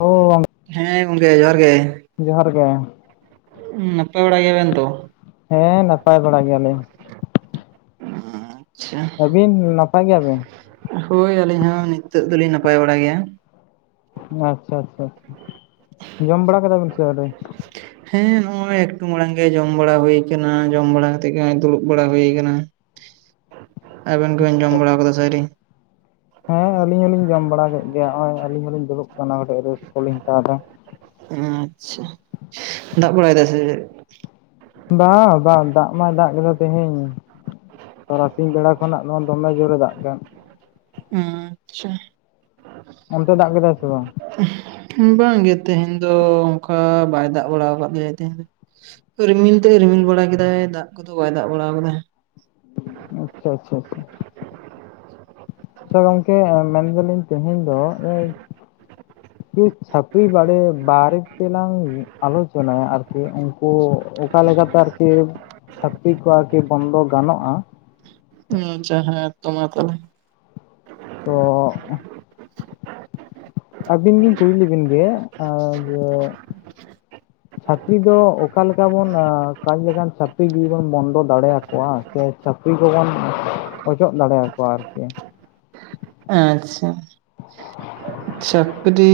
ᱚ ᱦᱮᱸ ᱜᱚᱝᱠᱮ ᱡᱚᱦᱟᱨ ᱜᱮ ᱡᱚᱦᱟᱨ ᱜᱮ ᱱᱟᱯᱟᱭ ᱵᱟᱲᱟ ᱜᱮᱭᱟᱵᱮᱱ ᱛᱚ, ᱦᱮᱸ ᱱᱟᱯᱟᱭ ᱵᱟᱲᱟ ᱜᱮᱭᱟᱞᱤᱧ ᱟᱪᱪᱷᱟ ᱟᱹᱵᱤᱱ ᱱᱟᱯᱟᱭ ᱜᱮᱭᱟᱵᱮᱱ ᱦᱳᱭ ᱟᱹᱞᱤᱧ ᱦᱚᱸ ᱱᱤᱛᱳ ᱫᱚᱞᱤᱧ ᱱᱟᱯᱟᱭ ᱵᱟᱲᱟ ᱜᱮᱭᱟ, ᱟᱪᱪᱷᱟ ᱟᱪᱪᱷᱟ ᱟᱷᱟ ᱡᱚᱢ ᱵᱟᱲᱟ ᱠᱮᱫᱫᱟᱵᱤᱱ ᱥᱮ ᱚᱰᱮ, ᱦᱮᱸ ᱱᱚᱜᱼᱚᱭ ᱮᱠᱴᱩ ᱢᱟᱲᱟᱝ ᱜᱮ ᱡᱚᱢ ᱵᱟᱲᱟ ᱦᱩᱭᱩ ᱠᱟᱱᱟ ᱡᱚᱢ ᱵᱟᱲᱟ ᱠᱟᱛᱮᱜ ᱜᱮᱚᱭ ᱫᱩᱲᱩᱵ ᱵᱟᱲᱟ ᱦᱩᱭᱩ ᱠᱟᱱᱟ ᱟᱵᱮᱱ ᱠᱚᱵᱮᱱ ᱟᱪᱪᱷᱟ ᱡᱚᱢ ᱵᱟᱲᱟ ᱟᱪᱪᱷᱟ ᱟᱠᱟᱫᱟ ᱥᱤᱧ, ᱦᱮᱸ ᱟᱞᱤᱧ ᱦᱚᱞᱤᱧ ᱡᱚᱢ ᱵᱟᱲᱟ ᱠᱮᱫ ᱜᱮᱭᱟ ᱱᱚᱜ ᱚᱚᱭ ᱟᱹᱞᱤᱧ ᱦᱚᱞᱤᱧ ᱫᱩᱲᱩᱵ ᱠᱟᱱᱟ ᱠᱟᱹᱴᱤᱡ ᱨᱟᱹᱥᱠ ᱠᱚ ᱞᱤᱧ ᱦᱟᱛᱟᱣ ᱮᱫᱟ ᱟᱪᱪᱷᱟ ᱫᱟᱜ ᱵᱟᱲᱟᱭ ᱫᱟ ᱥᱮᱪᱮᱫ ᱵᱟᱝ ᱵᱟᱝ ᱫᱟᱜ ᱢᱟᱭ ᱫᱟᱜ ᱠᱮᱫᱟ ᱛᱮᱦᱮᱧ ᱛᱟᱨᱟᱥᱤᱝ ᱵᱮᱲᱟ ᱠᱷᱚᱱᱟᱜ ᱱᱚᱣᱟ ᱫᱚᱢᱮ ᱡᱳᱨᱮ ᱫᱟᱜ ᱠᱟᱱᱟᱱ ᱟᱪᱪᱷᱟ ᱚᱱᱛᱮ ᱫᱟᱜ ᱠᱮᱫᱟᱭ ᱥᱮ ᱵᱟᱝ, ᱵᱟᱝᱜᱮ ᱛᱮᱦᱮᱧ ᱫᱚ ᱚᱱᱠᱟ ᱵᱟᱭ ᱫᱟᱜ ᱵᱟᱲᱟ ᱟᱠᱟᱫ ᱞᱮᱭᱭᱟ ᱛᱮᱦᱮᱧ ᱫᱚ ᱨᱤᱢᱤᱞ ᱛᱮ ᱨᱤᱢᱤᱞ ᱵᱟᱲᱟ ᱠᱮᱫᱟᱭ ᱫᱟᱜ ᱠᱚᱫᱚ ᱵᱟᱭ ᱫᱟᱜ ᱵᱟᱲᱟ ᱟᱠᱟᱫᱟ ᱾ ᱟᱪᱪᱷᱟ ᱟᱪᱪᱷᱟ ᱟᱪᱪᱷᱟ ᱟᱪᱪᱷᱟ ᱜᱚᱝᱠᱮ ᱢᱮᱱᱫᱟᱞᱤᱧ ᱛᱮᱦᱮᱧ ᱫᱚ ᱠᱤ ᱪᱷᱟᱹᱯᱨᱤ ᱵᱟᱲᱮ ᱵᱟᱨᱮ ᱛᱮᱞᱟᱝ ᱟᱞᱳᱪᱚᱱᱟᱭᱟ ᱟᱨ ᱟᱨ ᱠᱤ ᱩᱱᱠᱩ ᱚᱠᱟ ᱞᱮᱠᱟᱛᱮ ᱟᱨᱠᱤ ᱪᱷᱟᱹᱯᱨᱤ ᱠᱚ ᱟᱨᱠᱤ ᱵᱚᱱᱫᱚ ᱜᱟᱱᱚᱜᱼᱟ ᱾ ᱟᱪᱪᱷᱟ ᱦᱮᱸ ᱛᱚ ᱢᱟ ᱛᱟᱵᱮ, ᱛᱚ ᱚᱜ ᱚᱸ ᱟᱹᱵᱤᱱ ᱞᱤᱧ ᱠᱩᱞᱤ ᱞᱮᱵᱤᱱ ᱜᱮ ᱡᱮ, [inaudible] ᱪᱷᱟᱹᱯᱨᱤ ᱫᱚ ᱚᱠᱟ ᱞᱮᱠᱟ ᱵᱚᱱ ᱠᱟᱡᱽ ᱞᱮᱠᱷᱟᱱ, ᱪᱷᱟᱹᱯᱨᱤ ᱜᱤᱵᱚᱱ ᱵᱚᱱᱫᱚ ᱫᱟᱲᱮ ᱟᱠᱚᱣᱟ᱾ ᱥᱮ ᱪᱷᱟᱹᱯᱨᱤ ᱠᱚᱵᱚᱱ ᱚᱪᱚᱜ ᱫᱟᱲᱮ ᱟᱠᱚᱣᱟ ᱟᱨᱠᱤ, ᱟᱪᱪᱷᱟ ᱪᱷᱟᱹᱯᱨᱤ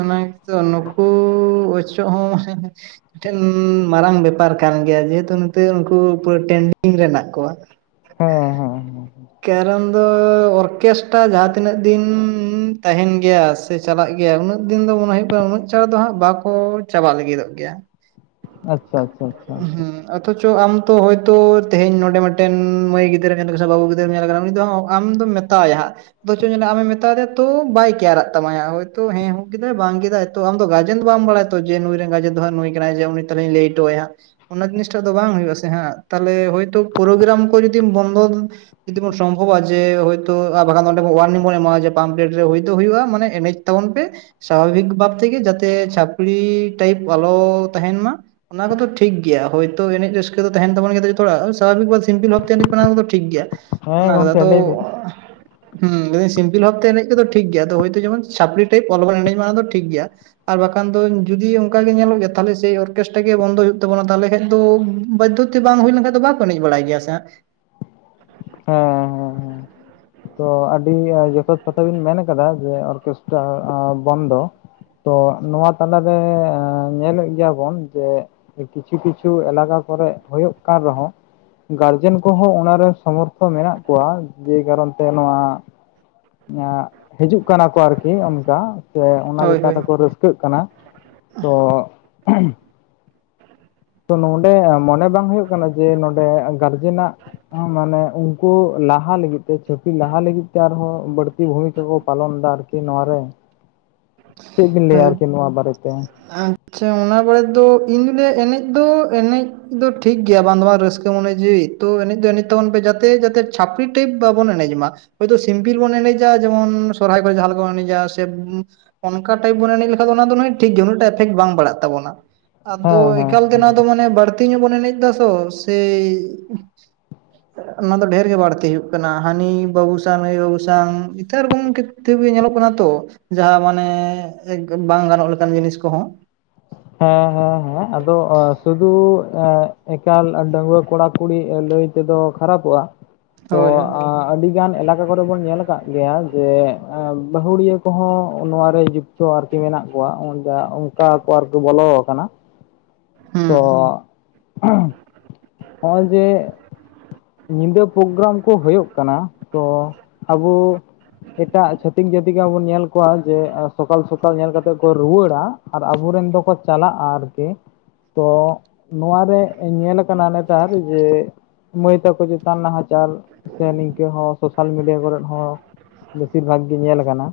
ᱚᱱᱟ ᱜᱮᱛᱚ ᱱᱩᱠᱩ ᱚᱪᱚᱜ ᱦᱚᱸ ᱢᱟᱱᱮ ᱢᱤᱫᱴᱮᱱ ᱢᱟᱨᱟᱝ ᱵᱮᱯᱟᱨ ᱠᱟᱱ ᱜᱮᱭᱟ ᱡᱮᱦᱮᱛᱩ ᱱᱮ ᱩᱱᱠᱩ ᱴᱮᱱᱰᱤᱝ ᱢᱮᱱᱟᱜ ᱠᱚᱣᱟ ᱦᱚᱸ ᱠᱟᱨᱚᱱ ᱫᱚ ᱚᱨᱠᱮᱥᱴᱟᱨ ᱡᱟᱦᱟᱸ ᱛᱤᱱᱟᱹᱜ ᱫᱤᱱ ᱛᱟᱦᱮᱱ ᱜᱮ ᱜᱮᱭᱟ ᱥᱮ ᱪᱟᱞᱟᱜ ᱜᱮᱭᱟ ᱩᱱᱟᱹᱜ ᱫᱤᱱ ᱫᱚ ᱢᱚᱱᱮ ᱦᱩᱭᱩᱜ ᱠᱟᱱᱟ ᱩᱱᱟᱹᱜ ᱪᱟᱬ ᱫᱚ ᱦᱟᱸᱜ ᱵᱟᱠᱚ ᱪᱟᱵᱟᱜ ᱞᱟᱹᱜᱤᱫᱚᱜ ᱜᱮᱭᱟ [inaudible] ᱟᱪᱪᱷᱟ ᱟᱪᱪᱷᱟ ᱟᱪᱪᱷᱟ ᱦᱮᱸ ᱚᱛᱷᱚᱪᱚ ᱟᱢ ᱛᱚ ᱳᱭᱛᱚ ᱛᱮᱦᱮᱧ ᱱᱚᱰᱮ ᱢᱤᱫᱴᱮᱱ ᱢᱟᱹᱭ ᱜᱤᱫᱽᱨᱟᱹ ᱧᱮᱞ ᱠᱟᱱᱟ ᱥᱮ ᱵᱟᱹᱵᱩ ᱜᱤᱫᱨᱟᱹᱢ ᱧᱮᱞ ᱠᱟᱱᱟ ᱩᱱᱤ ᱫᱚ ᱟᱢ ᱫᱚᱢ ᱢᱮᱛ ᱢᱮᱛᱟᱣᱟᱭ ᱦᱟᱸᱜ ᱟ ᱪ ᱟᱢᱮ ᱢᱮᱛᱟ ᱫᱮᱭᱟ ᱛᱚ ᱵᱟᱭᱤᱠ ᱠᱮᱭᱟᱨᱟᱜ ᱛᱟᱢᱟᱭᱟ ᱦᱳᱭᱛᱳ ᱦᱮᱸ ᱦᱩ ᱠᱮᱫᱟᱭ ᱵᱟᱝ ᱠᱮᱫᱟᱭ ᱛᱚ ᱟᱢ ᱫᱚ ᱜᱟᱨᱡᱮᱱ ᱫᱚ ᱵᱟᱢ ᱵᱟᱲᱟᱭᱟ ᱛᱚ ᱡᱮ ᱱᱩᱭ ᱨᱮᱱ ᱜᱟᱨᱡᱮᱱ ᱫᱚ ᱦᱟᱜ ᱱᱩᱭ ᱠᱟᱱᱟᱭ ᱡᱮ ᱩᱱᱤ ᱛᱟᱞᱦᱮᱧ ᱞᱟᱹᱭ ᱴᱳ ᱟᱭᱟ ᱚᱱᱟ ᱡᱤᱱᱤᱥᱴᱟᱜ ᱫᱚ ᱵᱟᱝ ᱦᱩᱭᱩᱜ ᱟᱥᱮ ᱦᱟᱜ ᱛᱟᱦᱞᱮ ᱦᱳᱭᱛᱳ ᱯᱨᱳᱜᱨᱟᱢ ᱠᱚ ᱡᱩᱫᱤᱢ ᱵᱚᱱᱫᱚ ᱡᱩᱫᱤ ᱵᱚᱱ ᱥᱚᱢᱵᱷᱚᱵᱼᱟ ᱡᱮ ᱦᱳᱭᱛᱳ ᱟᱨ ᱵᱟᱠᱷᱟᱱ ᱫᱚ ᱚᱸᱰᱮ ᱦᱟᱨᱱᱤᱝ ᱵᱚᱱ ᱮᱢᱟ ᱟ ᱡᱮ ᱯᱟᱢ [unintelligible] ᱨᱮ ᱱᱤᱛᱚᱜ ᱦᱩᱭᱩᱜᱼᱟ ᱢᱟᱱᱮ ᱮᱱᱮᱡ ᱛᱟᱵᱚᱱ ᱯᱮ ᱥᱟᱵᱷᱟᱵᱤᱠ ᱵᱷᱟᱵ ᱛᱮᱜᱮ ᱡᱟᱛᱮ ᱪᱷᱟᱹᱯᱨᱤ ᱴᱟᱭᱤᱯ ᱟᱞᱚ ᱛᱟᱦᱮᱱ ᱢᱟ ᱚᱱᱟ ᱠᱚᱫᱚ ᱴᱷᱤᱠ ᱜᱮᱭᱟ ᱦᱳᱭ ᱛ ᱮᱱᱮᱡ ᱨᱟᱹᱥᱠᱟᱹ ᱫᱚ ᱛᱟᱦᱮᱱ ᱛᱟᱵᱚᱱ ᱜᱮᱭᱟ ᱛᱚ ᱡᱚᱛᱚ ᱦᱚᱲᱟᱜ ᱥᱟᱵᱷᱟᱵᱤᱠ ᱥᱮ ᱥᱤᱢᱯᱤᱞ ᱵᱷᱟᱵ ᱛᱮ ᱮᱱᱮᱡ ᱯᱮ ᱚᱱᱟ ᱠᱚ ᱫᱚ ᱴᱷᱤᱠ ᱜᱮᱭᱟ ᱦᱮᱸ ᱚᱱᱟ ᱠᱚᱫᱚ ᱜᱚᱝᱠᱮ ᱫᱚ ᱞᱟᱹᱭ ᱵᱤᱱ ᱦᱩ ᱞᱟᱹᱭ ᱫᱟᱹᱧ ᱥᱤᱢᱯᱤᱞ ᱵᱷᱟᱵ ᱛᱮ ᱮᱱᱮᱡ ᱠᱚᱫᱚ ᱴᱷᱤᱠ ᱜᱮᱭᱟ ᱟᱫᱚ ᱦᱳᱭᱛᱳ ᱡᱮᱚᱱ ᱪᱷᱟᱹᱯᱨᱤ ᱴᱟᱭᱤᱯ ᱟᱞᱚᱵᱚᱲ ᱮᱱᱮᱡ ᱢᱟ ᱚᱲᱟᱜ ᱫᱚ ᱴᱷᱤᱠ ᱜᱮᱭᱟ ᱟᱨ ᱵᱟᱠᱷᱟᱱ ᱫᱚ ᱡᱩᱫᱤ ᱚᱱᱠᱟ ᱜᱮ ᱧᱮᱞᱚᱜ ᱜᱮᱭᱟ ᱛᱟᱦᱚᱞᱮ ᱥᱨᱤ ᱚᱨᱠᱮᱥᱴᱨᱟ ᱜᱮ ᱵᱚᱱᱫᱚᱭ ᱦᱳᱭᱳᱜ ᱛᱟᱵᱱᱟ ᱛᱟᱦᱚᱞᱮ ᱠᱷᱟᱱ ᱫᱚ ᱵᱟᱫᱽᱷᱚ ᱛᱮ ᱵᱟᱝ ᱦᱩᱭ ᱞᱮᱱᱠᱷᱟᱱ ᱫᱚ ᱵᱟᱠᱚ ᱮᱱᱮᱡ ᱵᱟᱲᱟᱭ ᱜᱮᱭᱟ ᱥᱮ ᱦᱟᱜ ᱦᱮᱸ ᱦᱮᱸ ᱦᱮᱸ ᱛᱚ ᱟᱹᱰᱤ ᱡᱚᱛᱷᱟᱛ ᱠᱟᱛᱷᱟᱵᱤᱱ ᱢᱮᱱ ᱟᱠᱟᱫᱟ ᱡᱮ ᱚᱨᱠᱮᱥᱴᱨᱟ ᱵᱚᱱᱫᱚ ᱛᱚ ᱱᱚᱣᱟ ᱛᱟᱞᱟᱨᱮ ᱧᱮᱞᱮᱫ ᱜᱮᱭᱟᱵᱚᱱ ᱡᱮ ᱠᱤᱪᱷᱩ ᱠᱤᱪᱷᱩ ᱮᱞᱟᱠᱟ ᱠᱚᱨᱮᱜ ᱦᱩᱭᱩᱜ ᱠᱟᱱ ᱨᱮᱦᱚᱸ ᱜᱟᱨᱡᱮᱱ ᱠᱚᱦᱚᱸ ᱚᱱᱟᱨᱮ ᱥᱚᱢᱚᱨᱛᱷ ᱢᱮᱱᱟᱜ ᱠᱚᱣᱟ ᱡᱮ ᱠᱟᱨᱚᱱ ᱛᱮ ᱱᱚᱣᱟ ᱦᱤᱡᱩᱜ ᱠᱟᱱᱟ ᱠᱚ ᱟᱨᱠᱤ ᱚᱱᱠᱟ ᱥᱮ ᱚᱱᱟ ᱦᱳᱭ ᱪᱮᱛᱟᱱ ᱦᱳᱭ ᱨᱮᱠᱚ ᱨᱟᱹᱥᱠᱟᱹ ᱨᱟᱹᱥᱠᱟᱹᱜ ᱠᱟᱱᱟ ᱛᱚ ᱛᱚ ᱱᱚᱰᱮ ᱢᱚᱱᱮ ᱵᱟᱝ ᱦᱩᱭᱩᱜ ᱠᱟᱱᱟ ᱡᱮ ᱱᱚᱰᱮ ᱜᱟᱨᱡᱮᱱᱟᱜ ᱢᱟᱱᱮ ᱩᱱᱠᱩ ᱞᱟᱦᱟ ᱞᱟᱹᱜᱤᱫ ᱛᱮ ᱪᱷᱟᱹᱛᱤᱠ ᱞᱟᱦᱟ ᱞᱟᱹᱜᱤᱫ ᱛᱮ ᱟᱨᱦᱚᱸ ᱵᱟᱹᱲᱛᱤ ᱵᱷᱩᱢᱤᱠᱟ ᱠᱚ ᱯᱟᱞᱚᱱ ᱫᱟ ᱟᱨᱠᱤ ᱠᱤ ᱱᱚᱣᱟ ᱨᱮ ᱪᱮᱫ ᱵᱤᱱ ᱦᱳᱭ ᱞᱟᱹᱭᱟ ᱟᱨᱠᱤ ᱱᱚᱣᱟ ᱵᱟᱨᱮᱛᱮ ᱟᱪᱪᱷᱟ ᱚᱱᱟ ᱵᱟᱨᱮ ᱛᱮᱫᱚ ᱤᱧᱫᱚᱧ ᱞᱟᱹᱭᱟ ᱮᱱᱮᱡ ᱫᱚ ᱮᱱᱮᱡ ᱫᱚ ᱴᱷᱤᱠ ᱜᱮᱭᱟ ᱵᱟᱝ ᱫᱚ ᱵᱟᱝ ᱨᱟᱹᱥᱠᱟᱹ ᱢᱚᱱᱮ ᱡᱤᱣᱭᱤ ᱛᱚ ᱮᱱᱮᱡ ᱫᱚ ᱮᱱᱮᱡ ᱛᱟᱵᱚᱱ ᱯᱮ ᱡᱟᱛᱮ ᱡᱟᱛᱮ ᱪᱷᱟᱹᱯᱨᱤ ᱴᱟᱭᱤᱯ ᱵᱟᱵᱚᱱ ᱮᱱᱮᱡ ᱢᱟ ᱦᱚᱭᱛᱳ ᱥᱤᱢᱯᱤᱞ ᱵᱚᱱ ᱮᱱᱮᱡᱟ ᱡᱮᱢᱚᱱ ᱥᱚᱦᱚᱨᱟᱭ ᱠᱚᱨᱮ ᱡᱟᱞᱟᱞᱮᱠᱟ ᱵᱚᱱ ᱮᱱᱮᱡᱟ ᱥᱮ ᱚᱱᱠᱟ ᱴᱟᱭᱤᱯ ᱵᱚᱱ ᱮᱱᱮᱡ ᱞᱮᱠᱷᱟᱱ ᱚᱱᱟ ᱫᱚ ᱴᱤᱠ ᱜᱮᱭᱟ ᱩᱱᱟᱹᱜᱴᱟ ᱮᱯᱷᱮᱠᱴ ᱵᱟᱝ ᱵᱟᱲᱟᱜ ᱛᱟᱵᱚᱱᱟ ᱟᱫᱚ ᱦᱮᱸ ᱮᱠᱟᱞ ᱛᱮ ᱱᱚᱣᱟ ᱫᱚ ᱢᱟᱱᱮ ᱵᱟᱹᱲᱛᱤ ᱧᱚᱜ ᱵᱚᱱ ᱮᱱᱮᱡ ᱫᱟᱥᱚ ᱥᱮ ᱚᱱᱟ ᱫᱚ ᱰᱷᱮᱨ ᱜᱮ ᱵᱟᱹᱲᱛᱤ ᱦᱩᱭᱩᱜ ᱠᱟᱱᱟ ᱦᱟᱹᱱᱤ ᱵᱟᱹᱵᱩ ᱥᱟᱭ ᱱᱟᱹᱭ ᱵᱟᱹᱵᱩ ᱥᱟᱝ ᱤᱛᱷᱟᱹᱱ ᱨᱚᱠᱚᱢ ᱠᱤᱛᱛᱤᱵᱤ ᱧᱮᱞᱚᱜ ᱠᱟᱱᱟ ᱛᱚ ᱡᱟᱦᱟᱸ ᱢᱟᱱᱮ ᱵᱟᱝ ᱜᱟᱱᱚᱜ ᱞᱮᱠᱟᱱ ᱡᱤᱱᱤᱥ ᱠᱚᱦᱚᱸ ᱦᱮᱸ ᱦᱮᱸ ᱦᱮᱸ ᱟᱫᱚ ᱥᱩᱫᱩ ᱮᱠᱟᱞ ᱰᱟᱺᱣᱟᱹ ᱠᱚᱲᱟ ᱠᱩᱲᱤ ᱞᱟᱹᱭ ᱛᱮᱫᱚ ᱠᱷᱟᱨᱟᱯᱚᱜᱼᱟ ᱛᱚ ᱦᱳᱭ ᱦᱳᱭ ᱟᱜ ᱟᱹᱰᱤ ᱜᱟᱱ ᱮᱞᱟᱠᱟ ᱠᱚᱨᱮ ᱵᱚᱱ ᱧᱮᱞ ᱠᱟᱜ ᱜᱮᱭᱟ ᱡᱮ ᱵᱟᱹᱦᱩᱲᱤᱭᱟᱹ ᱠᱚᱦᱚᱸ ᱱᱚᱣᱟ ᱨᱮ ᱡᱩᱠᱛᱚ ᱟᱨᱠᱤ ᱠᱤ ᱢᱮᱱᱟᱜ ᱠᱚᱣᱟ ᱚᱱᱡᱟ ᱚᱝᱠᱟ ᱠᱚ ᱟᱨ ᱠᱚ ᱵᱚᱞᱚ ᱠᱟᱱᱟ ᱛᱚ ᱦᱩᱸ ᱦᱚᱸᱜᱼᱚᱭ ᱡᱮᱸ ᱧᱤᱫᱟᱹ ᱯᱨᱳᱜᱨᱟᱢ ᱠᱚ ᱦᱳᱭᱳᱜ ᱠᱟᱱᱟ ᱛᱚ ᱟᱵᱚ ᱮᱴᱟᱜ ᱪᱷᱟᱹᱛᱤᱠ ᱡᱟᱹᱛᱤᱜᱟᱜ ᱵᱚᱱ ᱧᱮᱞ ᱠᱚᱣᱟ ᱡᱮ ᱥᱚᱠᱟᱞ ᱥᱚᱠᱟᱞ ᱧᱮᱞ ᱠᱟᱛᱮ ᱠᱚ ᱨᱩᱣᱟᱹᱲᱟ ᱟᱨ ᱟᱵᱚᱨᱮᱱ ᱫᱚᱠᱚ ᱪᱟᱞᱟᱜᱼᱟ ᱟᱨᱠᱤ ᱛᱚ ᱱᱚᱣᱟᱨᱮ ᱧᱮᱞ ᱠᱟᱱᱟ ᱱᱮᱛᱟᱨ ᱡᱮ ᱢᱟᱹᱭ ᱛᱟᱠᱚ ᱪᱤᱛᱟᱱ ᱱᱟᱦᱟᱪᱟᱨ ᱥᱮ ᱱᱤᱝᱠᱟᱹ ᱦᱚᱸ ᱥᱳᱥᱟᱞ ᱢᱤᱰᱤᱭᱟ ᱠᱚᱨᱮ ᱦᱚᱸ ᱵᱮᱥᱤᱨ ᱵᱷᱟᱜᱽ ᱜᱤ ᱧᱮᱞ ᱠᱟᱱᱟ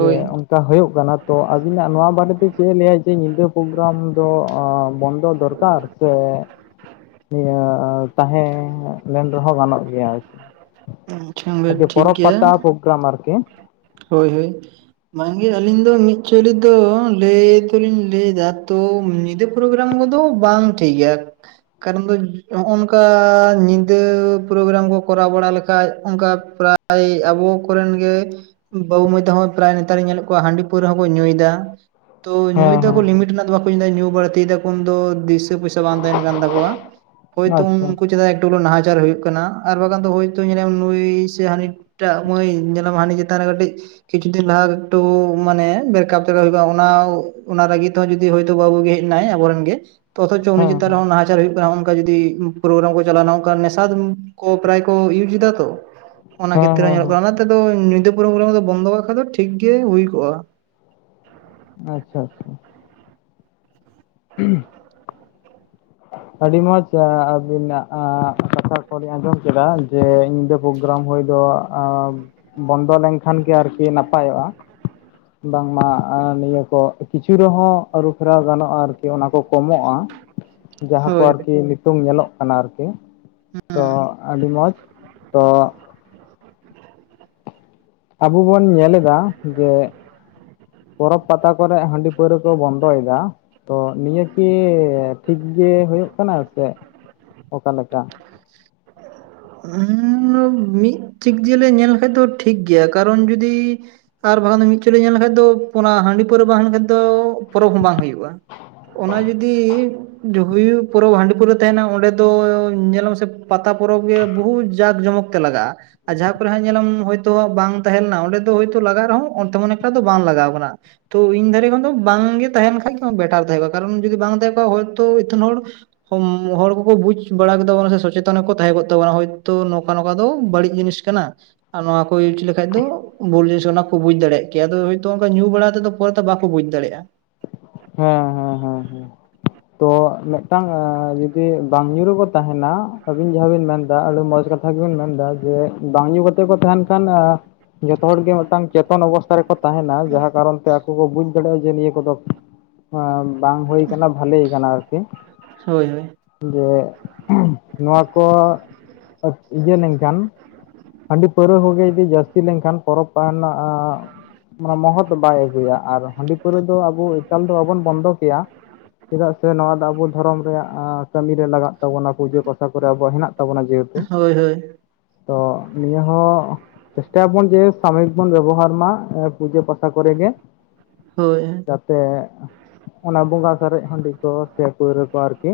ᱡᱮ ᱠᱟ ᱦᱳᱭᱳᱜ ᱠᱟᱱᱟ ᱛᱚ ᱟᱵᱤᱱᱟᱜ ᱱᱚᱣᱟ ᱵᱟᱨᱮᱛᱮ ᱪᱮᱜ ᱮ ᱞᱮᱭᱟ ᱡᱮ ᱧᱤᱫᱟᱹ ᱯᱨᱳᱜᱨᱟᱢ ᱫᱚ ᱵᱚᱱᱫᱚ ᱫᱚᱨᱠᱟᱨ ᱥᱮ ᱱᱤᱭᱟᱹ ᱛᱟᱦᱮᱸ ᱞᱮᱱ ᱨᱮᱦᱚᱸ ᱜᱟᱱᱚᱜ ᱜᱮᱭᱟ ᱟᱨᱠᱤ ᱟᱪᱪᱷᱟ ᱵᱮᱥ ᱟᱨᱠᱤ ᱴᱷᱤᱠ ᱯᱚᱨᱚᱵᱽ ᱜᱮᱭᱟ ᱯᱟᱛᱟ ᱯᱨᱳᱜᱨᱟᱢ ᱟᱨᱠᱤ ᱦᱳᱭ ᱦᱳᱭ ᱵᱟᱝᱜᱮ ᱟᱹᱞᱤᱧ ᱫᱚ ᱢᱤᱫᱪᱳᱭᱮᱞᱤ ᱫᱚ ᱞᱮᱭ ᱛᱚᱞᱤᱧ ᱞᱮᱭ ᱫᱟ ᱛᱚ ᱧᱤᱫᱟᱹ ᱯᱨᱳᱜᱨᱟᱢ ᱠᱚᱫᱚ ᱵᱟᱝ ᱴᱷᱤᱠ ᱜᱮᱭᱟ ᱠᱟᱨᱚᱱ ᱫᱚ ᱱᱚᱜ ᱱᱚᱝᱠᱟ ᱧᱤᱫᱟᱹ ᱯᱨᱳᱜᱨᱟᱢ ᱠᱚ ᱠᱚᱨᱟᱣ ᱵᱟᱲᱟ ᱞᱮᱠᱷᱟᱡ ᱚᱱᱠᱟ ᱯᱨᱟ ᱭ ᱟᱵᱚ ᱠᱚᱨᱮᱱ ᱜᱮ ᱵᱟᱹᱵᱩ ᱢᱟᱹᱭ ᱛᱟᱦᱚᱸ ᱯᱨᱟᱭ ᱱᱮᱛᱟᱨᱤᱧ ᱧᱮᱞᱮᱫ ᱠᱚᱣᱟ ᱦᱟᱺᱰᱤ ᱯᱟᱹᱣᱨᱟᱹ ᱦᱚᱸ ᱠᱚ ᱧᱩᱭᱫᱟ ᱛᱚ ᱧᱩᱭ ᱦᱮᱸ ᱦᱮᱸ ᱫᱟᱠᱚ ᱞᱤᱢᱤᱴ ᱨᱮᱱᱟᱜ ᱫᱚ ᱵᱟᱠᱚ ᱧᱩᱭ ᱫᱟ ᱧᱩ ᱵᱟᱹᱲᱛᱤᱭ ᱫᱟᱠᱚ ᱩᱱᱫᱚ ᱫᱤᱥᱟᱹ ᱯᱩᱭ ᱵᱟᱝ ᱛᱮᱸᱦᱮᱱ ᱠᱟᱱ ᱛᱟᱠᱚᱣᱟ ᱦᱳᱭᱛᱳ ᱟᱪᱪᱷᱟ ᱩᱱᱠᱩ ᱪᱮᱫᱟᱜ ᱴᱩᱞᱩ ᱱᱟᱦᱟᱪᱟᱨ ᱦᱳᱭᱳᱜ ᱠᱟᱱᱟ ᱟᱨ ᱵᱟᱝᱠᱷᱟᱱ ᱫᱚ ᱦᱳᱭᱛᱚ ᱧᱮᱞᱮᱭᱟᱢ ᱱᱩᱭ ᱥᱮ ᱦᱟᱹᱱᱤᱴᱟᱜ ᱢᱟᱹᱭ ᱧᱮᱞᱟᱢ ᱦᱟᱹᱱᱤ ᱪᱮᱛᱟᱱ ᱨᱮ ᱠᱟᱹᱴᱤᱡ ᱠᱤᱪᱷᱩ ᱫᱤᱱ ᱞᱟᱦᱟ ᱮᱠᱴᱩ ᱢᱟᱱᱮ ᱵᱨᱮᱠᱟᱯ ᱛᱨᱮᱠᱟᱯ ᱦᱩᱭ ᱠᱟᱱᱟ ᱚᱱᱟ ᱚᱱᱟ ᱨᱟᱹᱜᱤ ᱛᱮᱸᱦᱚ ᱡᱩᱫᱤ ᱦᱳᱭᱛᱳ ᱵᱟᱹᱵᱩ ᱜᱮ ᱦᱮᱡ ᱱᱟᱭ ᱟᱵᱚᱨᱮᱱ ᱜᱮ ᱛᱚ ᱚᱛᱷᱚᱪᱚ ᱩᱱᱤ ᱦᱮᱸ ᱪᱮᱛᱟᱱ ᱨᱮ ᱦᱮᱸ ᱱᱟᱦᱟᱪᱟᱨ ᱦᱩᱭᱩᱜ ᱠᱟᱱᱟ ᱚᱱᱠᱟ ᱡᱩᱫᱤ ᱯᱨᱳᱜᱨᱟᱢ ᱠᱚ ᱪᱟᱞᱟᱣᱱᱟ ᱚᱱᱠᱟ ᱱᱮᱥᱟ ᱠᱚ ᱯᱨᱟᱭ ᱠᱚ ᱤᱭᱩᱡ ᱮᱫᱟ ᱛᱚ ᱚᱱᱟ ᱦᱮᱸ ᱠᱷᱮᱛᱨᱮ ᱦᱮᱸ ᱧᱮᱞᱚᱜ ᱠᱟᱱᱟ ᱦᱮᱸ ᱚᱱᱟᱛᱮ ᱫᱚ ᱧᱤᱫᱟᱹ ᱯᱨᱳᱜᱨᱟᱢ ᱫᱚ ᱵᱚᱱᱫᱚ ᱠᱟᱜ ᱠᱷᱟᱡ ᱫᱚ ᱴᱷᱤᱠ ᱜᱮ ᱦᱩᱭ ᱠᱚᱜᱼᱟ ᱟᱪᱪᱷᱟ ᱟᱪᱪᱷᱟ ᱦ [unintelligible] ᱟᱹᱰᱤ ᱢᱚᱸᱡᱽ ᱟᱹᱵᱤᱱᱟᱜ ᱠᱟᱛᱷᱟ ᱠᱚ ᱞᱤᱧ ᱟᱸᱡᱚᱢ ᱠᱮᱫᱟ ᱡᱮ ᱧᱤᱫᱟᱹ ᱯᱨᱳᱜᱨᱟᱢ ᱦᱳᱭ ᱫᱚ ᱵᱚᱱᱫᱚ ᱞᱮᱱᱠᱷᱟᱱ ᱜᱮ ᱟᱨᱠᱤ ᱱᱟᱯᱟᱭᱚᱜᱼᱟ ᱵᱟᱝᱢᱟ ᱱᱤᱭᱟᱹ ᱠᱚ ᱠᱤᱪᱷᱩ ᱨᱮᱦᱚᱸ ᱟᱹᱨᱩᱯᱷᱮᱨᱟᱣ ᱜᱟᱱᱚᱜᱼᱟ ᱟᱨᱠᱤ ᱚᱱᱟ ᱠᱚ ᱠᱚᱢᱚᱜᱼᱟ ᱡᱟᱦᱟᱸ ᱠᱚ ᱦᱳᱭ ᱟᱨᱠᱤ ᱥᱤᱛᱩᱝ ᱧᱮᱞᱚᱜ ᱠᱟᱱᱟ ᱟᱨᱠᱤ ᱛᱚ ᱟᱹᱰᱤ ᱢᱚᱡᱽ ᱛᱚ ᱟᱵᱩ ᱵᱚᱱ ᱧᱮᱞ ᱮᱫᱟ ᱡᱮ ᱯᱚᱨᱚᱵᱽ ᱯᱟᱛᱟ ᱠᱚᱨᱮ ᱦᱟᱺᱰᱤ ᱯᱟᱹᱣᱨᱟᱹ ᱠᱚ ᱵᱚᱱᱫᱚᱭᱮᱫᱟ ᱛᱚ ᱱᱤᱭᱟᱹ ᱠᱤ ᱴᱷᱤᱠᱜᱮ ᱦᱳᱭᱳᱜ ᱠᱟᱱᱟ ᱥᱮ ᱚᱠᱟᱞᱮᱠᱟ [unintelligible] ᱦᱩᱸ ᱢᱤᱫ ᱪᱤᱠ ᱡᱤᱭᱟᱹᱞᱮ ᱧᱮᱞ ᱞᱮᱠᱷᱟᱡ ᱫᱚ ᱴᱷᱤᱠ ᱜᱤᱭᱟ ᱠᱟᱨᱚᱱ ᱡᱩᱫᱤ ᱟᱨ ᱵᱟᱝᱠᱷᱟᱱ ᱫᱚ ᱢᱤᱫᱪᱩᱭᱮᱞᱤ ᱧᱮᱞ ᱞᱮᱠᱷᱟᱡ ᱫᱚ ᱚᱱᱟ ᱦᱟᱺᱰᱤ ᱯᱟᱹᱣᱨᱟᱹ ᱵᱟᱝ ᱛᱟᱸᱦᱮ ᱞᱮ ᱠᱷᱟᱡ ᱫᱚ ᱯᱚᱨᱚᱵᱽ ᱦᱚᱸ ᱵᱟᱝ ᱦᱩᱭᱩᱜᱼᱟ ᱚᱱᱟ ᱡᱩᱫᱤ ᱡᱩ ᱦᱩᱭᱩᱜ ᱯᱚᱨᱚᱵᱽ ᱦᱟᱺᱰᱤ ᱯᱟᱹᱣᱨᱟᱹ ᱛᱟᱦᱮᱱᱟ ᱚᱸᱰᱮ ᱫᱚ ᱧᱮᱞᱢᱮ ᱯᱟᱛᱟ ᱯᱚᱨᱚᱵᱽ ᱜᱮ ᱵᱚᱦᱩᱛ ᱡᱟᱠ ᱡᱚᱢᱚᱠ ᱛᱮ ᱞᱟᱜᱟᱜᱼᱟ ᱟᱨ ᱡᱟᱦᱟᱸ ᱠᱚᱨᱮ ᱦᱟᱸᱜ ᱧᱮᱞᱟᱢ ᱦᱚᱭᱛᱳ ᱵᱟᱝ ᱛᱟᱦᱮᱸ ᱞᱮᱱᱟ ᱚᱸᱰᱮ ᱫᱚᱦᱭᱛᱚ ᱞᱟᱜᱟᱜ ᱨᱮᱦᱚᱸ ᱚ ᱛᱮᱢᱚᱱ ᱮᱠᱴᱟ ᱫᱚ ᱵᱟᱝ ᱞᱟᱜᱟᱣ ᱠᱟᱱᱟ ᱛᱚ ᱤᱧ ᱫᱷᱟᱹᱨᱤ ᱠᱷᱚᱱ ᱫᱚ ᱵᱟᱝᱜᱮ ᱛᱟᱦᱮᱱ ᱠᱷᱟᱡ ᱵᱮᱴᱟᱨ ᱛᱟᱦᱮᱸ ᱠᱚᱜᱼᱟ ᱠᱟᱨᱚᱱ ᱡᱩᱫᱤ ᱵᱟᱝ ᱛᱟᱦᱮᱸ ᱠᱚᱜᱼᱟ ᱦᱚᱭᱛᱳ ᱤᱛᱷᱟᱹᱱ ᱦᱚᱲ ᱦᱚᱲ ᱠᱚᱠᱚ ᱵᱩᱡ ᱵᱟᱲᱟ ᱠᱮᱫᱟ ᱵᱚᱞᱮ ᱥᱚᱪᱮᱛᱚᱱ ᱜᱮ ᱠᱚ ᱛᱟᱸᱦᱮ ᱠᱚᱜ ᱛᱟᱸᱵᱚᱱᱟ ᱦᱳᱭᱛᱳ ᱱᱚᱝᱠᱟ ᱱᱚᱝᱠᱟ ᱫᱚ ᱵᱟᱹᱲᱤᱡ ᱡᱤᱱᱤᱥ ᱠᱟᱱᱟ᱾ ᱟᱨ ᱱᱚᱣᱟ ᱠᱚ ᱤᱭᱩᱡᱽ ᱞᱮᱠᱷᱟᱡ ᱫᱚ ᱵᱷᱩᱞ ᱡᱤᱱᱤᱥ ᱚᱱᱟ ᱠᱚ ᱵᱩᱡ ᱫᱟᱲᱮᱭᱟᱜ ᱠᱮᱭᱟ ᱟᱫᱚ ᱦᱳᱭᱛᱳ ᱧᱩ ᱵᱟᱲᱟ ᱛᱮᱫᱚ, ᱠᱚ ᱫᱚ ᱵᱟᱠᱚ ᱵᱩᱡᱽ ᱫᱟᱲᱮᱭᱟᱜ-ᱟ᱾ ᱦᱮᱸ ᱦᱮᱸ ᱦᱮᱸ ᱦᱮᱸ [unintelligible] ᱛᱚ ᱢᱤᱫᱴᱟᱝ ᱡᱩᱫᱤ ᱵᱟᱝ ᱧᱩ ᱨᱮᱠᱚ ᱛᱟᱸᱦᱮᱱᱟ ᱟᱹᱵᱤᱱ ᱡᱟᱸᱦᱟ ᱵᱤᱱ ᱢᱮᱱᱫᱟ ᱟᱹᱰᱤ ᱢᱚᱸᱡᱽ ᱠᱟᱛᱮ, ᱠᱟᱛᱷᱟ ᱜᱮᱵᱤᱱ ᱢᱮᱱᱫᱟ ᱡᱮ ᱵᱟᱝ ᱧᱩ ᱠᱟᱛᱮ ᱠᱚ ᱛᱟᱸᱦᱮᱱ ᱠᱷᱟᱱ ᱡᱚᱛᱚ ᱦᱚᱲ ᱜᱮ ᱢᱤᱫᱴᱟᱝ ᱪᱮᱛᱚᱱ ᱚᱵᱚᱥᱛᱷᱟ ᱨᱮᱠᱚ, ᱛᱟᱸᱦᱮᱱᱟ ᱡᱟᱸᱦᱟ ᱠᱟᱨᱚᱱ ᱛᱮ ᱟᱠᱚ ᱠᱚ ᱵᱩᱡᱽ ᱫᱟᱲᱮᱭᱟᱜ-ᱟ᱾ ᱡᱮ ᱱᱤᱭᱟᱹ ᱠᱚᱫᱚ, ᱦᱮ ᱵᱟᱝ ᱦᱩᱭ ᱠᱟᱱᱟ ᱵᱷᱟᱞᱮ ᱠᱟᱱᱟ ᱟᱨᱠᱤ, ᱦᱳᱭ ᱦᱳᱭ ᱡᱮ ᱱᱚᱣᱟ ᱠᱚ ᱤᱭᱟᱹ ᱞᱮᱱᱠᱷᱟᱱ, ᱦᱟᱺᱰᱤ ᱯᱟᱹᱣᱨᱟᱹ ᱠᱚᱜᱮ ᱡᱩᱫᱤ ᱡᱟᱹᱥᱛᱤ ᱞᱮᱱᱠᱷᱟᱱ ᱯᱚᱨᱚᱵᱽ [inaudible] ᱢᱟᱱᱮ ᱢᱚᱦᱚᱛ ᱵᱟᱭ ᱟᱹᱜᱩᱭᱟ ᱟᱨ ᱦᱟᱺᱰᱤ ᱯᱟᱹᱣᱨᱟᱹ ᱫᱚ ᱟᱵᱚ ᱮᱠᱟᱞ ᱫᱚ ᱵᱟᱵᱚᱱ ᱵᱚᱱᱫᱚ ᱠᱮᱭᱟ, ᱪᱮᱫᱟᱜ ᱥᱮ ᱱᱚᱣᱟ ᱫᱚ ᱟᱵᱚ ᱫᱷᱚᱨᱚᱢ ᱨᱮᱭᱟᱜ ᱠᱟᱹᱢᱤ ᱨᱮ ᱞᱟᱜᱟᱜ ᱛᱟᱵᱚᱱᱟ ᱯᱩᱡᱟᱹ ᱯᱟᱥᱟ ᱠᱚᱨᱮ ᱟᱵᱚ ᱦᱮᱱᱟᱜ ᱛᱟᱵᱚᱱᱟ ᱡᱮᱦᱮᱛᱩ, ᱦᱳᱭ ᱦᱳᱭ, ᱛᱚ ᱱᱤᱭᱟᱹ ᱦᱚᱸ, ᱪᱮᱥᱴᱟᱭᱟᱵᱚᱱ ᱡᱮ ᱥᱟᱢᱚᱭᱤᱠ ᱵᱚᱱ ᱵᱮᱵᱚᱦᱟᱨ ᱢᱟ ᱯᱩᱡᱟᱹ ᱯᱟᱥᱟ ᱠᱚᱨᱮᱜ ᱜᱮ, ᱦᱳᱭ, ᱥᱮ ᱚᱱᱟ ᱵᱚᱸᱜᱟ ᱥᱟᱨᱮᱡ ᱦᱟᱺᱰᱤ ᱠᱚ ᱥᱮ ᱯᱟᱹᱣᱨᱟᱹ ᱠᱚ ᱟᱨᱠᱤ,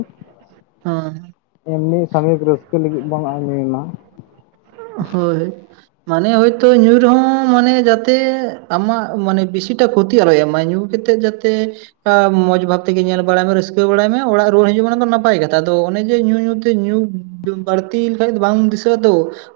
ᱮᱢᱱᱤ ᱥᱟᱢᱤᱠ ᱨᱟᱹᱥᱠᱟᱹ ᱞᱟᱹᱜᱤᱫ ᱵᱚᱱ ᱟᱧᱩᱭ ᱢᱟ ᱾ ᱦᱳᱭ, ᱢᱟᱱᱮ ᱦᱳᱭᱛᱚ ᱧᱩ ᱨᱮᱦᱚᱸ ᱢᱟᱱᱮ ᱡᱟᱛᱮ ᱟᱢᱟᱜ ᱢᱟᱱᱮ ᱵᱮᱥᱤᱴᱟ ᱠᱷᱚᱛᱤ ᱟᱞᱚᱭ ᱮᱢᱟᱭ ᱧᱩ, ᱠᱟᱛᱮ ᱡᱟᱛᱮ ᱢᱟᱡᱽᱵᱷᱟᱵ ᱛᱮᱜᱮ ᱧᱮᱞ ᱵᱟᱲᱟᱭ ᱢᱮ ᱨᱟᱹᱥᱠᱟᱹ ᱵᱟᱲᱟᱭ ᱢᱮ ᱚᱲᱟᱜ ᱨᱩᱣᱟᱹᱲ ᱦᱤᱡᱩᱜ ᱢᱮ ᱚᱱᱟ ᱫᱚ ᱱᱟᱯᱟᱭ ᱜᱮ, ᱟᱫᱚ ᱚᱱᱮ ᱡᱮ ᱧᱩ ᱧᱩᱛᱮ ᱧᱩ ᱵᱟᱹᱲᱛᱤ ᱞᱮᱠᱷᱟᱡ ᱫᱚ ᱵᱟᱝ ᱫᱤᱥᱟᱹᱜ-ᱟ ᱛᱚ,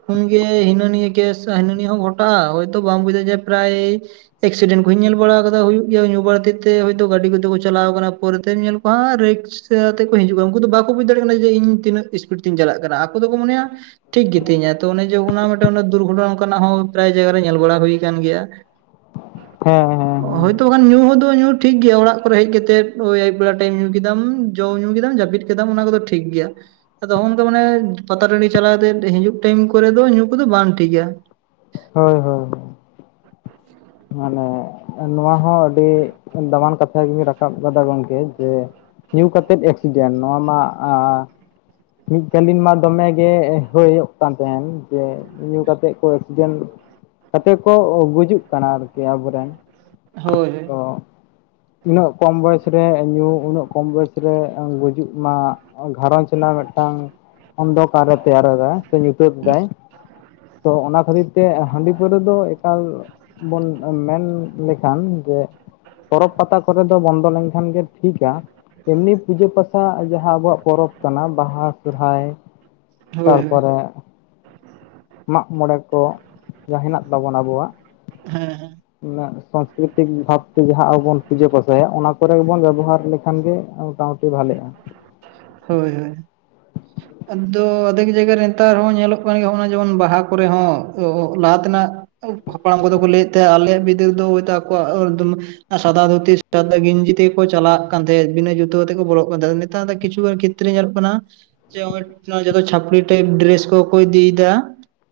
ᱩᱱᱟᱹᱝ ᱜᱮ ᱦᱤᱱᱟᱹᱱᱤᱭᱟᱹ ᱠᱮᱥ ᱦᱤᱱᱟᱹᱱᱤᱭᱟᱹ ᱦᱚᱸ ᱜᱷᱚᱴᱟᱣᱚᱜ-ᱟ ᱦᱚᱭᱛᱚ ᱵᱟᱝ ᱵᱩᱡᱷᱟᱹ ᱡᱮ ᱯᱨᱟᱭ, ᱮᱠᱥᱤᱰᱮᱱᱴ ᱠᱚᱦᱚᱧ ᱧᱮᱞ ᱵᱟᱲᱟ ᱠᱟᱫᱟ ᱦᱩᱭᱩᱜ ᱜᱮᱭᱟ ᱧᱩ ᱵᱟᱹᱲᱛᱤ ᱛᱮ ᱦᱚᱭᱛᱳ ᱜᱟᱹᱰᱤ ᱠᱚᱛᱮ ᱠᱚ ᱪᱟᱞᱟᱣ ᱟᱠᱟᱱᱟ ᱯᱚᱨᱮᱛᱮᱢ ᱧᱮᱞ ᱠᱚᱣᱟ ᱨᱤᱠᱥ, ᱛᱮ ᱠᱚ ᱦᱤᱡᱩᱜ-ᱟ ᱩᱱᱠᱩ ᱫᱚ ᱵᱟᱠᱚ ᱵᱩᱡᱽ ᱫᱟᱲᱮ ᱠᱟᱱᱟ ᱡᱮ ᱤᱧ ᱛᱤᱱᱟᱹᱜ ᱥᱯᱤᱰ ᱛᱤᱧ ᱪᱟᱞᱟᱜ ᱠᱟᱱᱟ ᱟᱠᱚ ᱫᱚᱠᱚ ᱢᱚᱱᱮᱭᱟ, ᱴᱷᱤᱠ ᱜᱮᱛᱤᱧᱟ ᱛᱚ ᱚᱱᱮ ᱡᱮ ᱚᱱᱟ ᱢᱤᱫᱴᱟᱝ ᱫᱩᱨᱜᱚᱴᱚᱱᱟ ᱚᱱᱠᱟᱱᱟᱜ ᱦᱚᱸ ᱯᱨᱟᱭ ᱡᱟᱭᱜᱟᱮ ᱧᱮᱞ ᱵᱟᱲᱟ ᱦᱩᱭ ᱟᱠᱟᱱ ᱜᱮᱭᱟ᱾ ᱦᱮᱸ [inaudible] ᱦᱮᱸ ᱦᱮᱸ ᱦᱮᱸ, ᱦᱳᱭᱛᱚ ᱵᱟᱠᱷᱟᱱ ᱧᱩ ᱦᱚᱸ ᱧᱩ ᱴᱷᱤᱠ ᱜᱮᱭᱟ ᱚᱲᱟᱜ ᱠᱚᱨᱮ ᱦᱮᱡ ᱠᱟᱛᱮᱫ ᱟᱹᱭᱩᱵ ᱵᱮᱞᱟ ᱴᱟᱭᱤᱢ ᱧᱩ ᱠᱮᱫᱟᱢ ᱡᱚᱢ ᱧᱩ ᱠᱮᱫᱟᱢ ᱡᱟᱹᱯᱤᱫ ᱠᱮᱫ, ᱠᱮᱫᱟᱢ ᱚᱱᱟ ᱠᱚᱫᱚ ᱴᱷᱤᱠ ᱜᱮᱭᱟ, ᱟᱫᱚ ᱱᱚᱜ-ᱚᱭ ᱱᱚᱝᱠᱟ ᱢᱟᱱᱮ ᱯᱟᱛᱟ ᱴᱟᱺᱰᱤ ᱪᱟᱞᱟᱣ ᱠᱟᱛᱮ ᱦᱤᱡᱩᱜ ᱴᱟᱭᱤᱢ ᱠᱚᱨᱮ ᱫᱚ ᱧᱩ ᱠᱚᱫᱚ ᱵᱟᱝ ᱴᱷᱤᱠᱟ᱾ ᱦᱳᱭ ᱦᱳᱭ, ᱢᱟᱱᱮ ᱱᱚᱣᱟ ᱦᱚᱸ ᱟᱹᱰᱤ ᱫᱟᱢᱟᱱ ᱠᱟᱛᱷᱟ ᱜᱤᱵᱤᱱ ᱨᱟᱠᱟᱵ ᱠᱟᱫᱟ ᱜᱚᱝᱠᱮ ᱡᱮ, ᱧᱩ ᱠᱟᱛᱮᱫ ᱮᱠᱥᱤᱰᱮᱱᱴ ᱱᱚᱣᱟ ᱢᱟ, ᱢᱤᱫ ᱠᱟᱹᱞᱤᱱ ᱢᱟ ᱫᱚᱢᱮ ᱜᱮ ᱦᱩᱭᱩᱜ ᱠᱟᱱ ᱛᱟᱸᱦᱮᱱ ᱡᱮ ᱧᱩ ᱠᱟᱛᱮᱫ ᱠᱚ ᱮᱠᱥᱤᱰᱮᱱᱴᱼᱼ ᱠᱟᱛᱮ ᱠᱚ ᱜᱩᱡᱩᱜ ᱠᱟᱱᱟ ᱟᱨᱠᱤ ᱟᱵᱚᱨᱮᱱ, ᱦᱳᱭ ᱦᱳᱭ, ᱚ ᱛᱤᱱᱟᱹᱜ ᱠᱚᱢ ᱵᱚᱭᱚᱥ ᱨᱮ ᱧᱩ ᱩᱱᱟᱹᱜ ᱠᱚᱢ ᱵᱚᱭᱟᱥ ᱨᱮ ᱜᱩᱡᱩᱜ ᱢᱟ᱾ ᱜᱷᱟᱨᱚᱸᱡᱽ ᱨᱮᱱᱟᱜ ᱢᱤᱫᱴᱟᱝ ᱚᱱᱫᱷᱚᱠᱟᱨ ᱮ ᱛᱮᱭᱟᱨ ᱮᱫᱟ ᱥᱮ ᱧᱩᱛᱟᱹᱛ ᱮᱫᱟᱭ, ᱛᱚ ᱚᱱᱟ ᱠᱷᱟᱹᱛᱤᱨ ᱛᱮ ᱦᱟᱺᱰᱤ ᱯᱟᱹᱣᱨᱟᱹ ᱫᱚ ᱮᱠᱟᱞ, ᱵᱚᱱ ᱢᱮᱱ ᱞᱮᱠᱷᱟᱱ ᱡᱮ, ᱯᱚᱨᱚᱵᱽ ᱯᱟᱛᱟ ᱠᱚᱨᱮ ᱫᱚ ᱵᱚᱱᱫᱚ ᱞᱮᱱᱠᱷᱟᱱ ᱜᱮ ᱴᱷᱤᱠᱟ᱾ ᱮᱢᱱᱤ ᱯᱩᱡᱟᱹ ᱯᱟᱥᱟ ᱡᱟᱸᱦᱟ ᱟᱵᱚᱣᱟᱜ ᱯᱚᱨᱚᱵᱽ ᱠᱟᱱᱟ ᱵᱟᱦᱟ᱾ ᱥᱚᱨᱦᱟᱭ ᱦᱳᱭ ᱦᱳᱭ ᱦᱳᱭ ᱛᱟᱨᱯᱚᱨᱮᱼᱼ ᱢᱟᱜ ᱢᱚᱸᱬᱮ ᱠᱚ ᱡᱟᱸᱦᱟ ᱦᱮᱱᱟᱜ ᱛᱟᱵᱚᱱᱟ ᱟᱵᱚᱣᱟᱜ ᱦᱮᱸ ᱦᱮᱸ ᱩᱱᱟᱹᱜ ᱼᱼ ᱯᱨᱟᱠᱨᱤᱛᱤᱠ ᱵᱷᱟᱵᱽ ᱛᱮ ᱡᱟᱸᱦᱟ ᱟᱵᱚ ᱵᱚᱱ ᱯᱩᱡᱟᱹ ᱯᱟᱥᱟᱭᱟ ᱚᱱᱟ ᱠᱚᱨᱮ ᱜᱮ ᱵᱚᱱ ᱵᱮᱵᱚᱦᱟᱨ ᱞᱮᱠᱷᱟᱱ ᱜᱮ ᱢᱚᱴᱟᱢᱩᱴᱤ ᱵᱷᱟᱞᱮᱜ-ᱟ᱾ ᱦᱳᱭ ᱦᱳᱭ, ᱟᱫᱚ ᱟᱫᱷᱮᱠ ᱡᱟᱭᱜᱟ ᱨᱮ ᱱᱮᱛᱟᱨ ᱦᱚᱸ ᱧᱮᱞᱚᱜ ᱠᱟᱱ ᱜᱮᱭᱟ ᱡᱮᱢᱚᱱ ᱵᱟᱦᱟ ᱠᱚᱨᱮ ᱦᱚᱸ ᱞᱟᱦᱟ ᱛᱮᱱᱟᱜᱼᱼ ᱦᱟᱯᱲᱟᱢ ᱠᱚᱫᱚ ᱠᱚ ᱞᱟᱹᱭᱮᱫ ᱛᱟᱸᱦᱮᱜ ᱟᱞᱮ ᱵᱤᱫᱟᱹᱞ ᱫᱚ ᱦᱳᱭᱛᱳ ᱟᱠᱚᱣᱟᱜ [inaudible] ᱥᱟᱫᱟ ᱫᱷᱩᱛᱤ ᱥᱟᱫᱟ ᱜᱮᱧᱡᱤ ᱛᱮᱠᱚ ᱪᱟᱞᱟᱜ ᱠᱟᱱ ᱛᱟᱦᱮᱸᱟᱦᱮᱫ ᱵᱤᱱᱟᱹ ᱡᱩᱛᱟᱹ ᱠᱟᱛᱮ ᱠᱚ ᱵᱚᱞᱚᱜ ᱠᱟᱱ ᱛᱟᱦᱮᱸᱫ ᱱᱮᱛᱟᱨ ᱫᱚ ᱠᱤᱪᱷᱩᱜᱟᱱᱼᱼ ᱠᱷᱮᱛᱨᱮ ᱧᱮᱞᱚᱜ ᱠᱟᱱᱟ ᱡᱮ ᱡᱚᱛᱚ ᱪᱷᱟᱯᱲᱤ ᱴᱟᱭᱤᱯ ᱰᱨᱮᱥ ᱠᱚᱠᱚ ᱤᱫᱤᱭᱮᱫᱟ᱾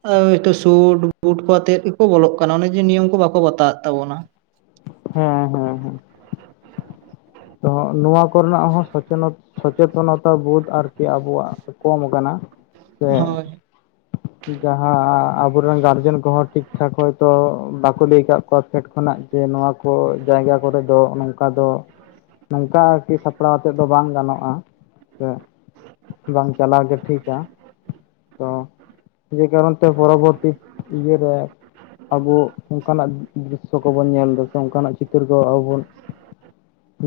ᱦᱚᱭᱛᱚ ᱥᱩᱴ ᱵᱩᱴ ᱠᱚ ᱟᱛᱮᱫ ᱜᱮᱠᱚ ᱵᱚᱞᱚᱜ ᱠᱟᱱᱟ ᱚᱱᱮ ᱡᱮ ᱱᱤᱭᱚᱢ ᱠᱚ ᱵᱟᱠᱚ ᱵᱟᱛᱟᱣ ᱮᱫ ᱛᱟᱵᱚᱱᱟ᱾ ᱦᱮᱸ ᱦᱮᱸ ᱦᱮᱸ᱾ ᱛᱚ ᱱᱚᱣᱟ ᱠᱚᱨᱮᱱᱟᱜ ᱦᱚᱸ ᱥᱚᱪᱮᱛᱚᱱᱚᱛᱟ ᱵᱳᱫᱷ ᱟᱨᱠᱤ ᱟᱵᱚᱣᱟᱜ᱾ ᱠᱚᱢ ᱠᱟᱱᱟ ᱥᱮᱼᱼ [inaudible] ᱡᱟᱦᱟᱸ ᱟᱵᱚᱨᱮᱱ ᱜᱟᱨᱡᱮᱱ ᱠᱚᱦᱚᱸ ᱴᱷᱤᱠᱴᱷᱟᱠ ᱦᱚᱭᱛᱚ ᱵᱟᱠᱚ ᱞᱟᱹᱭ ᱟᱠᱟᱫ ᱠᱚᱣᱟ ᱯᱷᱮᱰ ᱠᱷᱚᱱᱟᱜᱼᱼ ᱥᱮ ᱱᱚᱣᱟ ᱠᱚ ᱡᱟᱭᱜᱟ ᱠᱚᱨᱮ ᱫᱚ ᱱᱚᱝᱠᱟ ᱫᱚ᱾ ᱱᱚᱝᱠᱟ ᱟᱨᱠᱤ ᱥᱟᱯᱲᱟᱣ ᱟᱛᱮᱫ ᱫᱚ ᱵᱟᱝ ᱜᱟᱱᱚᱜᱼᱟ ᱥᱮᱼᱼ ᱵᱟᱝ ᱪᱟᱞᱟᱣ ᱜᱮ ᱴᱷᱤᱠᱼᱟ᱾ ᱦ [unintelligible] ᱡᱮ ᱠᱟᱨᱚᱱ ᱛᱮ, ᱯᱚᱨᱚᱵᱚᱨᱛᱤ ᱤᱭᱟᱹ ᱨᱮ ᱟᱵᱚ ᱚᱝᱠᱟᱱᱟᱜ ᱫᱨᱤᱥᱚ ᱠᱚᱵᱚᱱ ᱧᱮᱞ ᱮᱫᱟ, ᱥᱮ ᱚᱝᱠᱟᱱᱟᱜ ᱪᱤᱛᱟᱹᱨ ᱠᱚ ᱟᱵᱚ ᱵᱚᱱ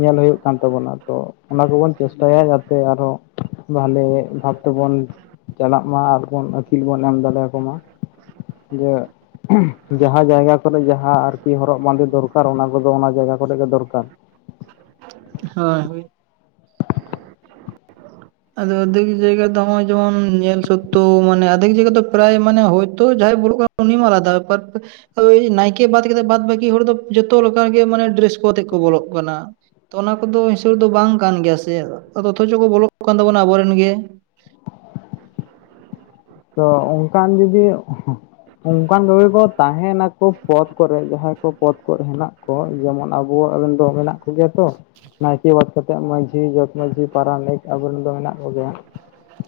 ᱧᱮᱞ ᱦᱳᱭᱳᱜ ᱠᱟᱱ ᱛᱟᱵᱚᱱᱟ ᱛᱚ, ᱚᱱᱟ ᱠᱚᱵᱚᱱ ᱪᱮᱥᱴᱟᱭᱟ, ᱡᱟᱛᱮ ᱟᱨᱦᱚᱸ ᱵᱷᱟᱞᱮ ᱵᱷᱟᱵᱽ ᱛᱮᱵᱚᱱ ᱪᱟᱞᱟᱜ ᱢᱟ, ᱟᱨᱵᱚᱱ ᱟᱹᱠᱤᱞ ᱵᱚᱱ ᱮᱢ ᱫᱟᱲᱮ ᱟᱠᱚ ᱢᱟ᱾ ᱡᱮ ᱡᱟᱦᱟᱸ ᱡᱟᱭᱜᱟ ᱠᱚᱨᱮ, ᱡᱟᱦᱟᱸ ᱟᱨᱠᱤ ᱦᱚᱨᱚᱜ ᱵᱟᱸᱫᱮ ᱫᱚᱨᱠᱟᱨ, ᱚᱱᱟ ᱠᱚᱫᱚ ᱚᱱᱟ ᱡᱟᱭᱜᱟ ᱠᱚᱨᱮ ᱜᱮ ᱫᱚᱨᱠᱟᱨ᱾ ᱦᱳᱭ, ᱦᱳᱭ᱾ ᱟᱫᱚ ᱟᱫᱷᱮᱠ ᱡᱟᱭᱜᱟ ᱫᱚ ᱦᱚᱜᱼᱚᱭ, ᱡᱮᱢᱚᱱ ᱧᱮᱞ ᱥᱚᱛᱛᱚᱣ, ᱢᱟᱱᱮ ᱟᱫᱷᱮᱠ ᱡᱟᱭᱜᱟ ᱫᱚ ᱯᱨᱟᱭ ᱢᱟᱱᱮ ᱦᱚᱭᱛᱚ ᱡᱟᱦᱟᱸᱟᱭ ᱵᱚᱞᱚᱜ ᱠᱟᱱᱟ ᱩᱱᱤ ᱢᱟ ᱟᱞᱟᱫᱟ ᱵᱮᱯᱟᱨ ᱦᱳᱭ ᱱᱟᱭᱠᱮ ᱵᱟᱫ ᱠᱟᱛᱮᱫ, ᱵᱟᱫ ᱵᱟᱹᱠᱤ ᱦᱚᱲ ᱫᱚ ᱡᱚᱛᱚ ᱞᱮᱠᱟ ᱜᱮ, ᱢᱟᱱᱮ ᱰᱨᱮᱥ ᱠᱚ ᱟᱛᱮᱜ ᱠᱚ ᱵᱚᱞᱚᱜ ᱠᱟᱱᱟ᱾ ᱛᱚ ᱚᱱᱟ ᱠᱚᱫᱚ ᱦᱤᱥᱟᱹᱵ ᱨᱮᱫᱚ ᱵᱟᱝ ᱠᱟᱱ ᱜᱮᱭᱟ ᱥᱮ, ᱚᱛᱷᱚᱪᱚ ᱠᱚ ᱵᱚᱞᱚᱜ ᱠᱟᱱ ᱛᱟᱵᱚᱱᱟ ᱟᱵᱚᱨᱮᱱ ᱜᱮ᱾ ᱛᱚ ᱚᱝᱠᱟᱱ ᱡᱩᱫᱤ ᱚᱝᱠᱟᱱ ᱠᱚᱜᱮ ᱠᱚ ᱛᱟᱦᱮᱱᱟᱠᱚ, ᱯᱚᱫ ᱠᱚᱨᱮ ᱡᱟᱦᱟᱸᱭ ᱠᱚ ᱯᱚᱫ ᱠᱚᱨᱮ, ᱦᱮᱱᱟᱜ ᱠᱚ ᱡᱮᱢᱚᱱ ᱟᱵᱚᱣᱟᱜ ᱨᱮᱱ ᱫᱚ, ᱢᱮᱱᱟᱜ ᱠᱚᱜᱮᱭᱟ᱾ ᱛᱚ ᱱᱟᱭᱠᱮ ᱵᱟᱫ ᱠᱟᱛᱮᱜ, ᱢᱟᱺᱡᱷᱤ, ᱡᱚᱜ ᱢᱟᱺᱡᱷᱤ, ᱯᱟᱨᱟᱱᱤᱠ, ᱟᱵᱚᱨᱮᱱ ᱫᱚ ᱢᱮᱱᱟᱜ ᱠᱚᱜᱮᱭᱟ᱾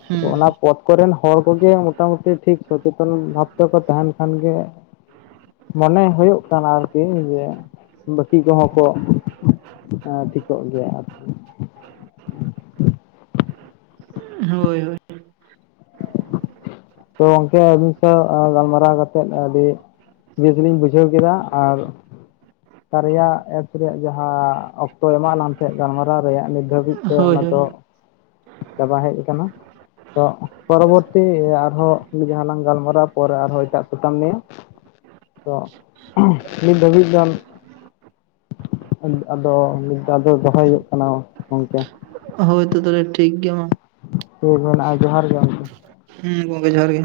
ᱦᱩᱸ ᱚᱱᱟ ᱯᱚᱛ ᱠᱚᱨᱮᱱ ᱦᱚᱲ ᱠᱚᱜᱮ, ᱢᱚᱴᱟᱢᱩᱴᱤ ᱴᱷᱤᱠ ᱥᱚᱪᱮᱛᱚᱱ ᱵᱷᱟᱵ ᱛᱮᱠᱚ ᱛᱟᱦᱮᱱ ᱠᱷᱟᱱ ᱜᱮ, ᱢᱟᱱᱮ ᱦᱳᱭᱳᱜ ᱠᱟᱱᱟ ᱟᱨᱠᱤ, ᱡᱮ ᱵᱟᱹᱠᱤ ᱠᱚᱦᱚᱸ ᱠᱚ ᱮᱸ ᱴᱷᱤᱠᱚᱜ ᱜᱮᱭᱟ ᱟᱨᱠᱤ᱾ ᱦᱳᱭ, ᱦᱳᱭ᱾ ᱛᱚ ᱜᱚᱢᱠᱮ ᱥᱟᱶ ᱜᱟᱞᱢᱟᱨᱟᱣ ᱠᱟᱛᱮ, ᱟᱹᱰᱤ ᱵᱮᱥᱞᱤᱧ ᱵᱩᱡᱷᱟᱹᱣ ᱠᱮᱫᱟ ᱟᱨ ᱠᱟᱨᱭᱟ ᱮᱯᱥ ᱨᱮᱭᱟᱜ ᱡᱟᱦᱟᱸ, ᱚᱠᱛᱚᱭ ᱮᱢᱟᱜ ᱞᱟᱝ ᱛᱟᱦᱮᱸ ᱜᱟᱞᱢᱟᱨᱟᱣ ᱨᱮᱭᱟᱜ ᱱᱤᱛ ᱱᱤᱛ ᱫᱷᱟᱹᱵᱤᱡ ᱛᱮ ᱦᱳᱭ ᱚᱱᱟ ᱦᱳᱭ ᱫᱚ ᱪᱟᱵᱟ ᱦᱮᱡ ᱠᱟᱱᱟ, ᱛᱚ ᱯᱚᱨᱚᱵᱚᱨᱛᱤ ᱟᱨᱦᱚᱸ ᱡᱟᱦᱟᱸ ᱞᱟᱝ ᱜᱟᱞᱢᱟᱨᱟ, ᱯᱚᱨᱮ ᱟᱨᱦᱚᱸ ᱮᱴᱟᱜ ᱥᱟᱛᱟᱢ ᱱᱤᱭᱮ ᱛᱚ ᱱᱤᱛ ᱫᱷᱟᱹᱵᱤᱡ ᱫᱚ ᱟᱫᱚ ᱱᱤᱛ ᱫᱚ ᱟᱫᱚ ᱫᱚᱦᱚᱭ ᱦᱳᱭᱳᱜ ᱠᱟᱱᱟ ᱜᱝᱢᱠᱮ? ᱦᱳᱭ ᱛᱚ ᱛᱟᱦᱚᱞᱮ ᱴᱷᱤᱠ ᱜᱮᱭᱟ ᱢᱟ᱾ ᱴᱷᱤᱠ ᱢᱮᱱᱟᱜᱼᱟ, ᱡᱚᱦᱟᱨ ᱜᱮ ᱜᱚᱢᱠᱮ᱾ ᱦᱩᱸ ᱜᱚᱝᱠᱮ ᱡᱚᱦᱟᱨ ᱜᱮ᱾